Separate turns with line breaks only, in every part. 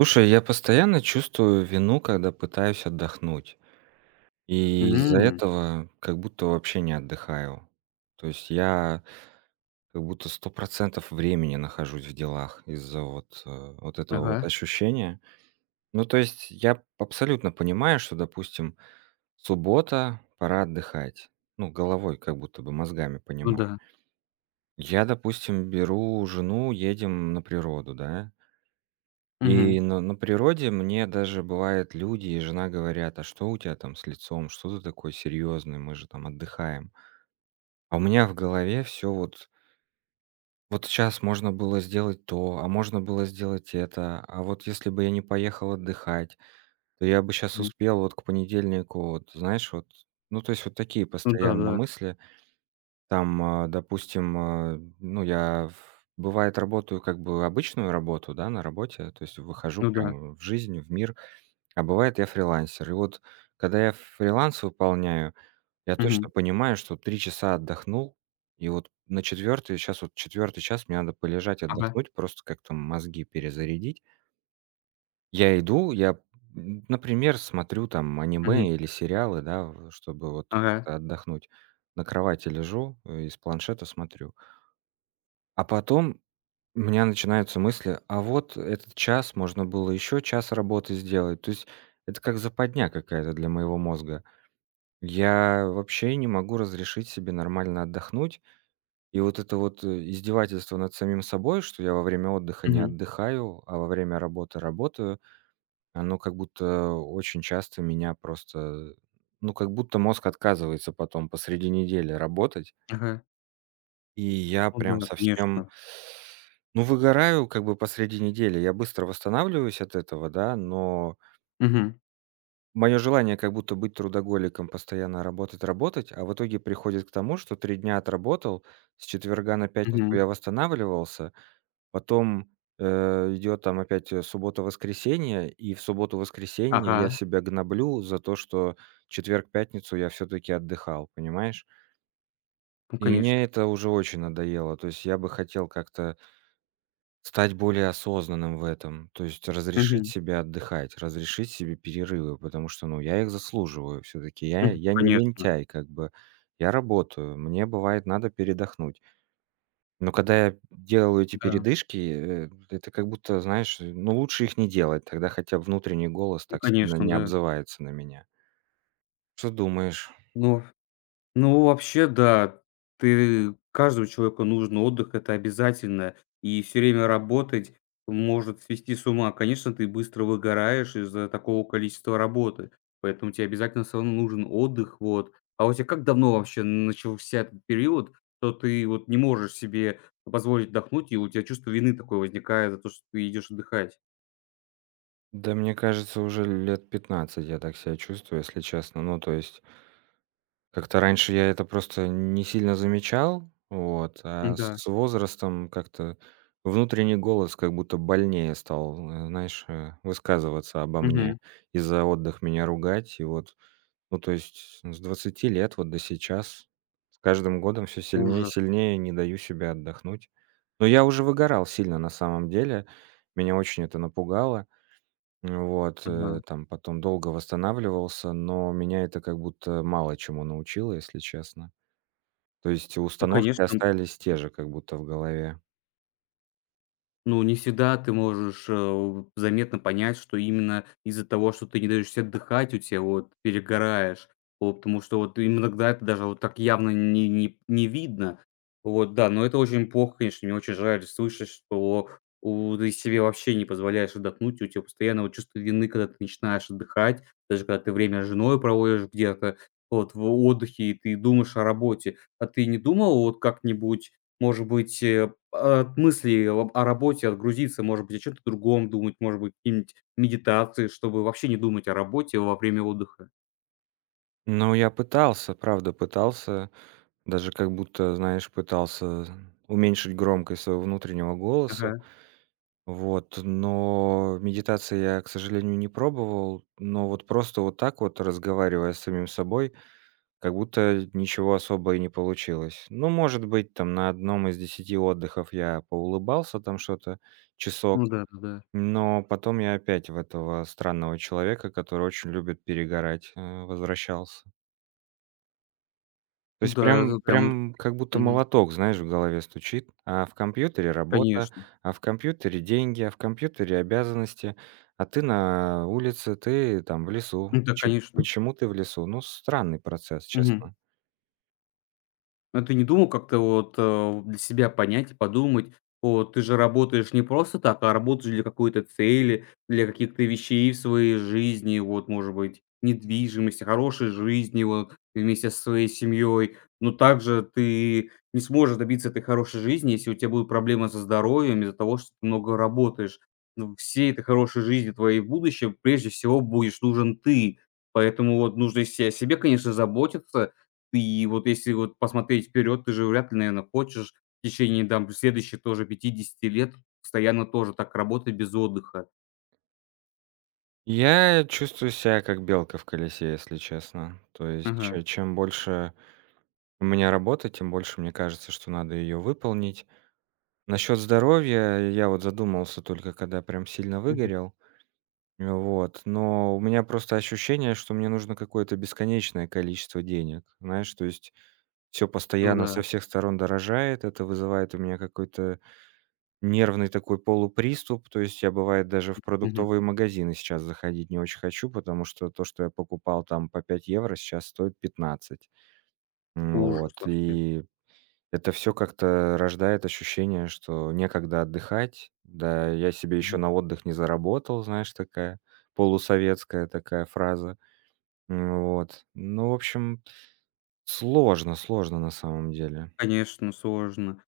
Слушай, я постоянно чувствую вину, когда пытаюсь отдохнуть. И из-за
М.
этого как будто вообще не отдыхаю. То есть я как будто 100 % времени нахожусь в делах из-за вот, а, вот этого вот
Ага.
ощущения. Ну, то есть я п абсолютно понимаю, что, допустим, суббота, пора отдыхать. Ну, головой как будто бы, мозгами
Ну
понимаю.
да.
Я, допустим, беру жену, едем на природу, да? И
Мгм.
на на природе мне даже бывает люди и жена говорят: "А что у тя там с лицом? Что ты такой серьёзный? Мы же там отдыхаем". А у меня в голове всё вот вот щас можно было сделать то, а, можно было сделать это. А вот если бы я не поехал отдыхать, то я бы щас
М.
успел вот к понедельнику вот, знаешь, вот. Ну, то есть вот такие
Ну
постоянно
да-да.
мысли. Там, а, допустим, а, ну, я в бывает, работаю как бы обычную работу, да, на работе, то есть выхожу
Ну да.
прям в жизнь, в мир. А бывает, я фрилансер. И вот когда я фриланс выполняю, я
Мгм.
точно понимаю, что 3 часа отдохнул и вот на 4 - щас вот 4 час,- мне надо полежать,
Ага.
отдохнуть, просто как-то мозги перезарядить. Я иду, я п м, например, смотрю, там,
Мгм.
аниме или сериалы, да, в, э, чтобы вот
Ага.
как-то отдохнуть. На кровати лежу и с планшета смотрю. А потом у меня начинаются мысли: "А вот этот час можно было ещё час работы сделать". То есть это как западня какая-то для моего мозга. Я вообще не могу разрешить себе нормально отдохнуть. И вот это вот, э, издевательство над самим собой, что я во время отдыха не
Мгм.
отдыхаю, а, во время работы работаю, оно как будто очень часто меня просто, э, ну, как будто мозг отказывается потом посреди недели работать.
Ага.
И я
Ну
прям
да,
совсем
конечно.
ну, выгораю как бы посреди недели. Я быстро восстанавливаюсь от этого, да, но
Мгм.
моё желание- как будто быть трудоголиком, постоянно работать работать, а, в итоге приходит к тому, что 3 дня отработал, с четверга на пятницу
Мгм.
я восстанавливался. Потом, э, идёт там опять, э, суббота, воскресение, и в субботу, воскресенье я
Ага.
себя гноблю за то, что четверг, пятницу я всё-таки отдыхал, понимаешь?
Ну,
И
конеш
мне это уже очень надоело. То есть я бы хотел как-то стать более осознанным в этом. То есть разрешить
Мгм.
себе отдыхать, разрешить себе перерывы. Потому что, ну я их заслуживаю всё-таки. Я
Мгм.
я не
Конечно.
лентяй как бы, я работаю. Мне бывает надо передохнуть. Но когда я, м, делаю эти
Да.
передышки, э, это как будто, знаешь, ну лучше их не делать. Тогда хотя б внутренний голос
Ну
так сильно
конечно,
не
да.
обзывается на меня. Что думаешь?
Ну, ну вообще, да. Ты каждому человеку нужен отдых, это обязательно. И всё время работать может свести с ума. Конечно, ты быстро выгораешь из-за такого количества работы. Поэтому те обязательно всё равно нужен отдых. Вот. А у тя как давно вообще начался период, что ты вот не можешь себе позволить отдохнуть и у тя чувство вины такое возникает за то, что ты идешь отдыхать?
Да, мне кажется, уже лет 15 я так ся чувствую, если честно. Ну то есть Как-то раньше я это просто не сильно замечал. Вот. А с
М-да.
с возрастом как-то внутренний голос как будто больнее стал, э, знаешь, э, высказываться обо мне
Мгм.
и за отдых меня ругать. И вот Ну то есть с с 20 лет вот до сейчас. С каждым годом всё сильнее и
Ужас!
сильнее не даю себе отдохнуть. Но я уже выгорал сильно на самом деле. Меня очень это напугало. М, вот. Э,
Ага.
там потом долго восстанавливался, но меня это как будто мало чему научило, если честно. То есть и
Ну
установки
конечно, м
остались те же как будто в голове.
Ну, не всегда ты можешь, э, у заметно понять, что именно из-за того, что ты не даешь се отдыхать, у тебя вот перегораешь, по потому что вот ты им иногда это даже вот так явно не не не видно. Вот да. Но это очень плохо, конечно. Мне очень жаль слышать, что, у ты себе вообще не позволяешь отдохнуть, у тебя постоянно вот чувство вины, когда ты начинаешь отдыхать. Даже когда ты время с женой проводишь где-то вот в отдыхе и ты думаешь о работе. А ты не думал вот как-нибудь, может быть, э, от мыслей об о работе отгрузиться? Может быть, о чём-то другом думать, может быть, какие-нибудь медитации, чтобы вообще не думать о работе во время отдыха.
Ну, я пытался, правда, пытался даже как будто, знаешь, пытался уменьшить громкость своего внутреннего голоса.
Ага.
Вот, но медитации я, к сожалению, не пробовал. Но вот просто вот так вот разговаривая с самим собой, как будто ничего особо и не получилось. Ну, может быть, там на 1 из 10 отдыхов я поулыбался там что-то
Ну
часок,
да, да-да.
но потом я опять в этого странного человека, который очень любит перегорать, а, возвращался. То есть
Н-да,
прям,
это прям.
прям как будто
Мгм.
молоток, знаешь, в голове стучит: а в компьютере работа,
Конечно.
а в компьютере деньги, а в компьютере обязанности, а ты на улице, ты там в лесу.
Н-да,
Чё
конечно.
почему ты в лесу? Ну, странный процесс,
Мгм.
честно.
А ты не думал как-то вот, а, у для себя понять и подумать. Вот ты же работаешь не просто так, а работаешь для какой-то цели, для каких-то вещей в своей жизни вот, может быть, недвижимость, о хорошей жизнью, вот, вместе со своей семьей. Но также ты не сможешь добиться этой хорошей жизни, если у тя будут проблемы со здоровьем из-за того, что ты много работаешь. Ну всей этой хорошей жизни твоей в будущем, прежде всего будешь нужен ты. Поэтому вот нужно и се и о себе, конечно, заботиться. И вот если вот посмотреть вперед, ты же вряд ли, наверно, хочешь в течение там следующих тоже 50 лет постоянно тоже так работать без отдыха.
Я чувствую себя как белка в колесе, если честно. То есть
Ага.
че чем больше у меня работы, тем больше мне кажется, что надо её выполнить. Насчёт здоровья я вот задумался, только когда прям сильно
Мгм.
выгорел. Н, вот. Но у меня просто ощущение, что мне нужно какое-то бесконечное количество денег. Знаешь? То есть всё
Ну
постоянно
да.
со всех сторон дорожает, это вызывает у меня какой-то нервный такой полуприступ. То есть я, бывает, даже в
Мгм.
продуктовые магазины сейчас заходить не очень хочу, потому что то, что я покупал там по 5 евро, щас стоит 15. Н,
Ужас
вот
вообще!
и это всё как-то рождает ощущение, что некогда отдыхать, да, я себе ещё
Мгм.
на отдых не заработал. Знаешь, такая полусоветская такая фраза. Н, вот. Ну, в общем, сложно, сложно, на самом деле.
Конечно, сложно.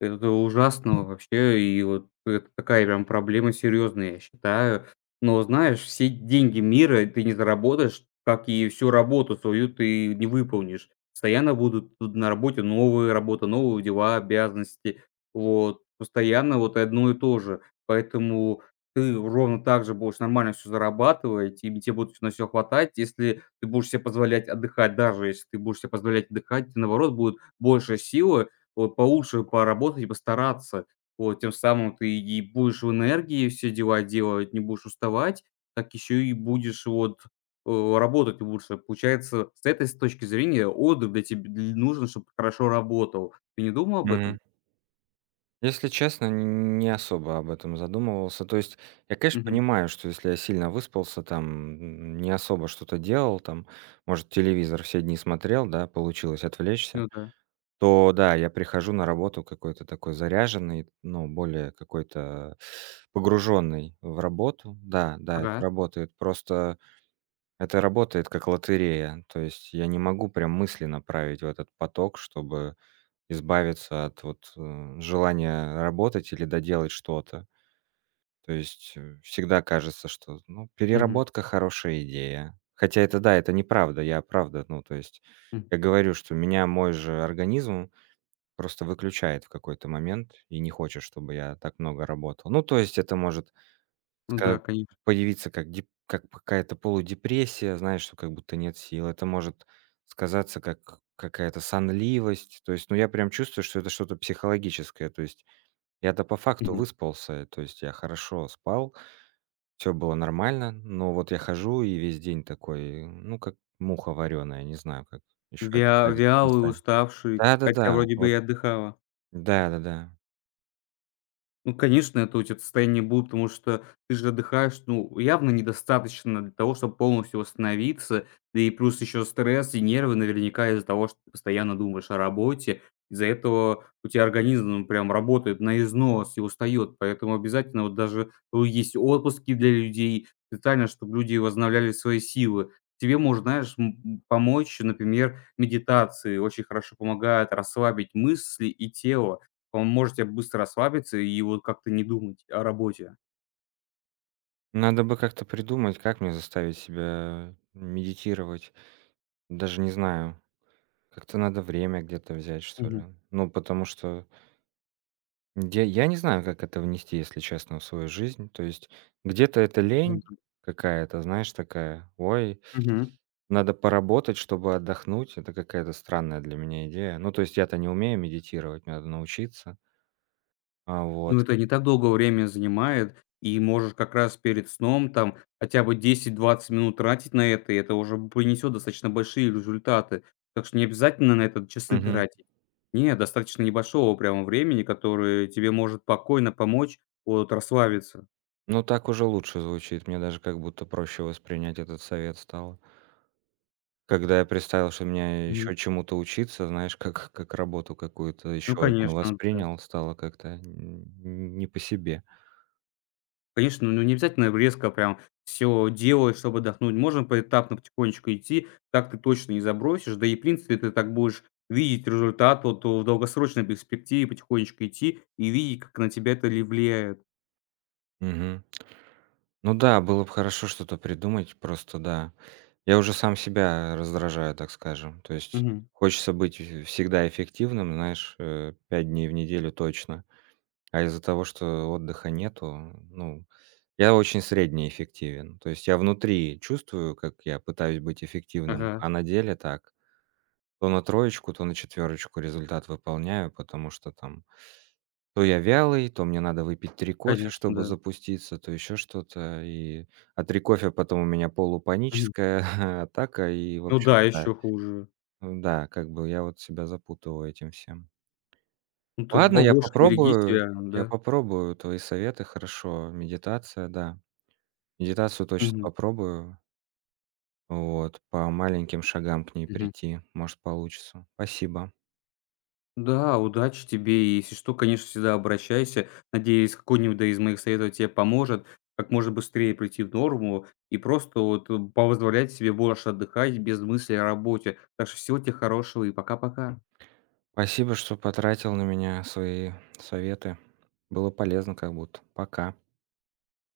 Это то ужасно вообще. И вот это такая прям проблема серьезная, я считаю. Но знаешь, все деньги мира ты не заработаешь, как и всю работу свою ты не выполнишь. Постоянно будут тут на работе новые работы, новые дела, обязанности. Вот постоянно вот и одно и то же. Поэтому ты ровно так же будешь нормально всё зарабатывать, и тебе те будет на всё хватать. Если ты ты будешь се позволять отдыхать- даже если ты будешь себе позволять отдыхать- наоборот, будет больше силы вот получше поработать и постараться. Вот тем самым ты и будешь в энергии все дела делать, не будешь уставать, так еще и будешь вот, о работать лучше. Получается, с этой с точки зрения отдых для теб дл нужен, чтобы хорошо работал. Ты не думал об этом?
Мгм. Если честно, нь не особо об этом задумывался. То есть я, конечно,
Мгм.
понимаю, что, если я сильно выспался, там, м, не особо что-то делал, там, может, телевизор все дни смотрел, да, получилось отвлечься,
Ну да.
то да, я прихожу на работу какой-то такой заряженный, ну, более какой-то погружённый в работу. Да-да, это
Ага.
работает. Просто это работает как лотерея. То есть я не могу прям мысли направить в этот поток, чтобы избавиться от вот, э, желания работать или доделать что-то. То есть, э, всегда кажется, что, ну
Мгм.
переработка- хорошая идея. Хотя это, да, это неправда. Я, правда, ну то есть
М.
я говорю, что меня мой же организм просто выключает в какой-то момент и не хочет, чтобы я так много работал. Ну то есть это может
Ну
ска
да, конеш
появиться как дип как п какая-то полудепрессия, знаешь, что как будто нет сил. Это может сказаться как какая-то сонливость. То есть, ну я прям чувствую, что это что-то психологическое. То есть я-то по факту
Мгм.
выспался, э, то есть я хорошо спал, всё было нормально. Но вот я хожу и весь день такой ну как муха варёная, не знаю, как ещё
Вя
описать это
вялый,
[unintelligible]
уставший. Хотя
Да-да-да.
вроде бы и
Вот
отдыхала.
Да-да-да.
Ну конечно, это у тя т состояние будет, потому что ты же отдыхаешь. Ну явно недостаточно для того, чтобы полностью восстановиться. Да и плюс еще стресс и нервы, наверняка из-за того, что ты постоянно думаешь о работе. Из-за этого у тя организм прям работает на износ и устаёт. Поэтому обязательно вот даже, э, есть отпуски для людей специально, чтоб люди возобновляли свои силы. Тебе может, знаешь, м м, помочь, например, медитации. Очень хорошо помогают расслабить мысли и тело. Поможет тебе быстро расслабиться и вот как-то не думать о работе.
Надо бы как-то придумать, как мне заставить себя медитировать. Даже не знаю. Как-то надо время где-то взять, что ли.
Мгм.
Ну потому что М, я я не знаю, как это внести, если честно, в свою жизнь. То есть где-то это
Ну
лень
да.
какая-то, знаешь, такая: "Ой
Мгм.
надо поработать, чтобы отдохнуть". Это какая-то странная для меня идея. Ну то есть я-то не умею медитировать, мне надо научиться. А, вот.
Ну это не так долго время занимает. И можешь как раз перед сном, там хотя бы 10-20 минут тратить на это, и это уже п принесет достаточно большие результаты. Так что не обязательно на это часы
Мгм.
тратить. Не, достаточно небольшого прямо времени, которое тебе может спокойно помочь от расслабиться.
Ну, так уже лучше звучит. Мне даже как будто проще воспринять этот совет стало. Когда я представил, что мне
Мгм.
ещё чему-то учиться, знаешь, как как работу какую-то
Ну
ещё одну
конечно, да.
воспринял, стало как-то нь не по себе.
Конечно. Ну, не обязательно резко прям всё делать, чтоб отдохнуть. Можно поэтапно потихонечку идти. Так ты точно не забросишь. Да и, в принципе, ты так будешь видеть результат. Вот, о в долгосрочной перспективе потихонечку идти и видеть, как на тебя это ли влияет.
Мгм. Ну да, было б хорошо что-то придумать. Просто да, я уже сам себя раздражаю, так скажем. То есть
Мгм.
хочется быть в всегда эффективным, знаешь, э, 5 дней в неделю точно. А из-за того, что отдыха нету, ну, я очень средне эффективен. То есть я внутри чувствую, как я пытаюсь быть эффективным,
Ага.
а на деле так: то на троечку, то на четвёрочку результат выполняю. Потому что там то я вялый, то мне надо выпить 3 кофе,
Конечно,
чтобы
да.
запуститься, то ещё что-то и А 3 кофе- потом у меня
Мгм.
полупаническая атака. И в
Ну да,
общем-то,
еще хуже.
ну да, как бы я вот себя запутываю этим всем.
Ну, ты
Ладно, я
побольше береги
попробую,
себя. А,
я
да.
попробую твои советы. Хорошо. Медитация, да. Медитацию точно
Мгм.
попробую. Вот. По маленьким шагам к ней
Мгм.
прийти, может, получится. Спасибо.
Да. Удачи тебе. И если что, конечно, всегда обращайся. Надеюсь, какой-нибудь да из моих советов те поможет, как можно быстрее прийти в норму и просто, вот, э, позволять себе больше отдыхать без мыслей о работе. Так что всего те хорошего и пока-пока.
Спасибо, что потратил на меня свои советы. Было полезно как будто. Пока.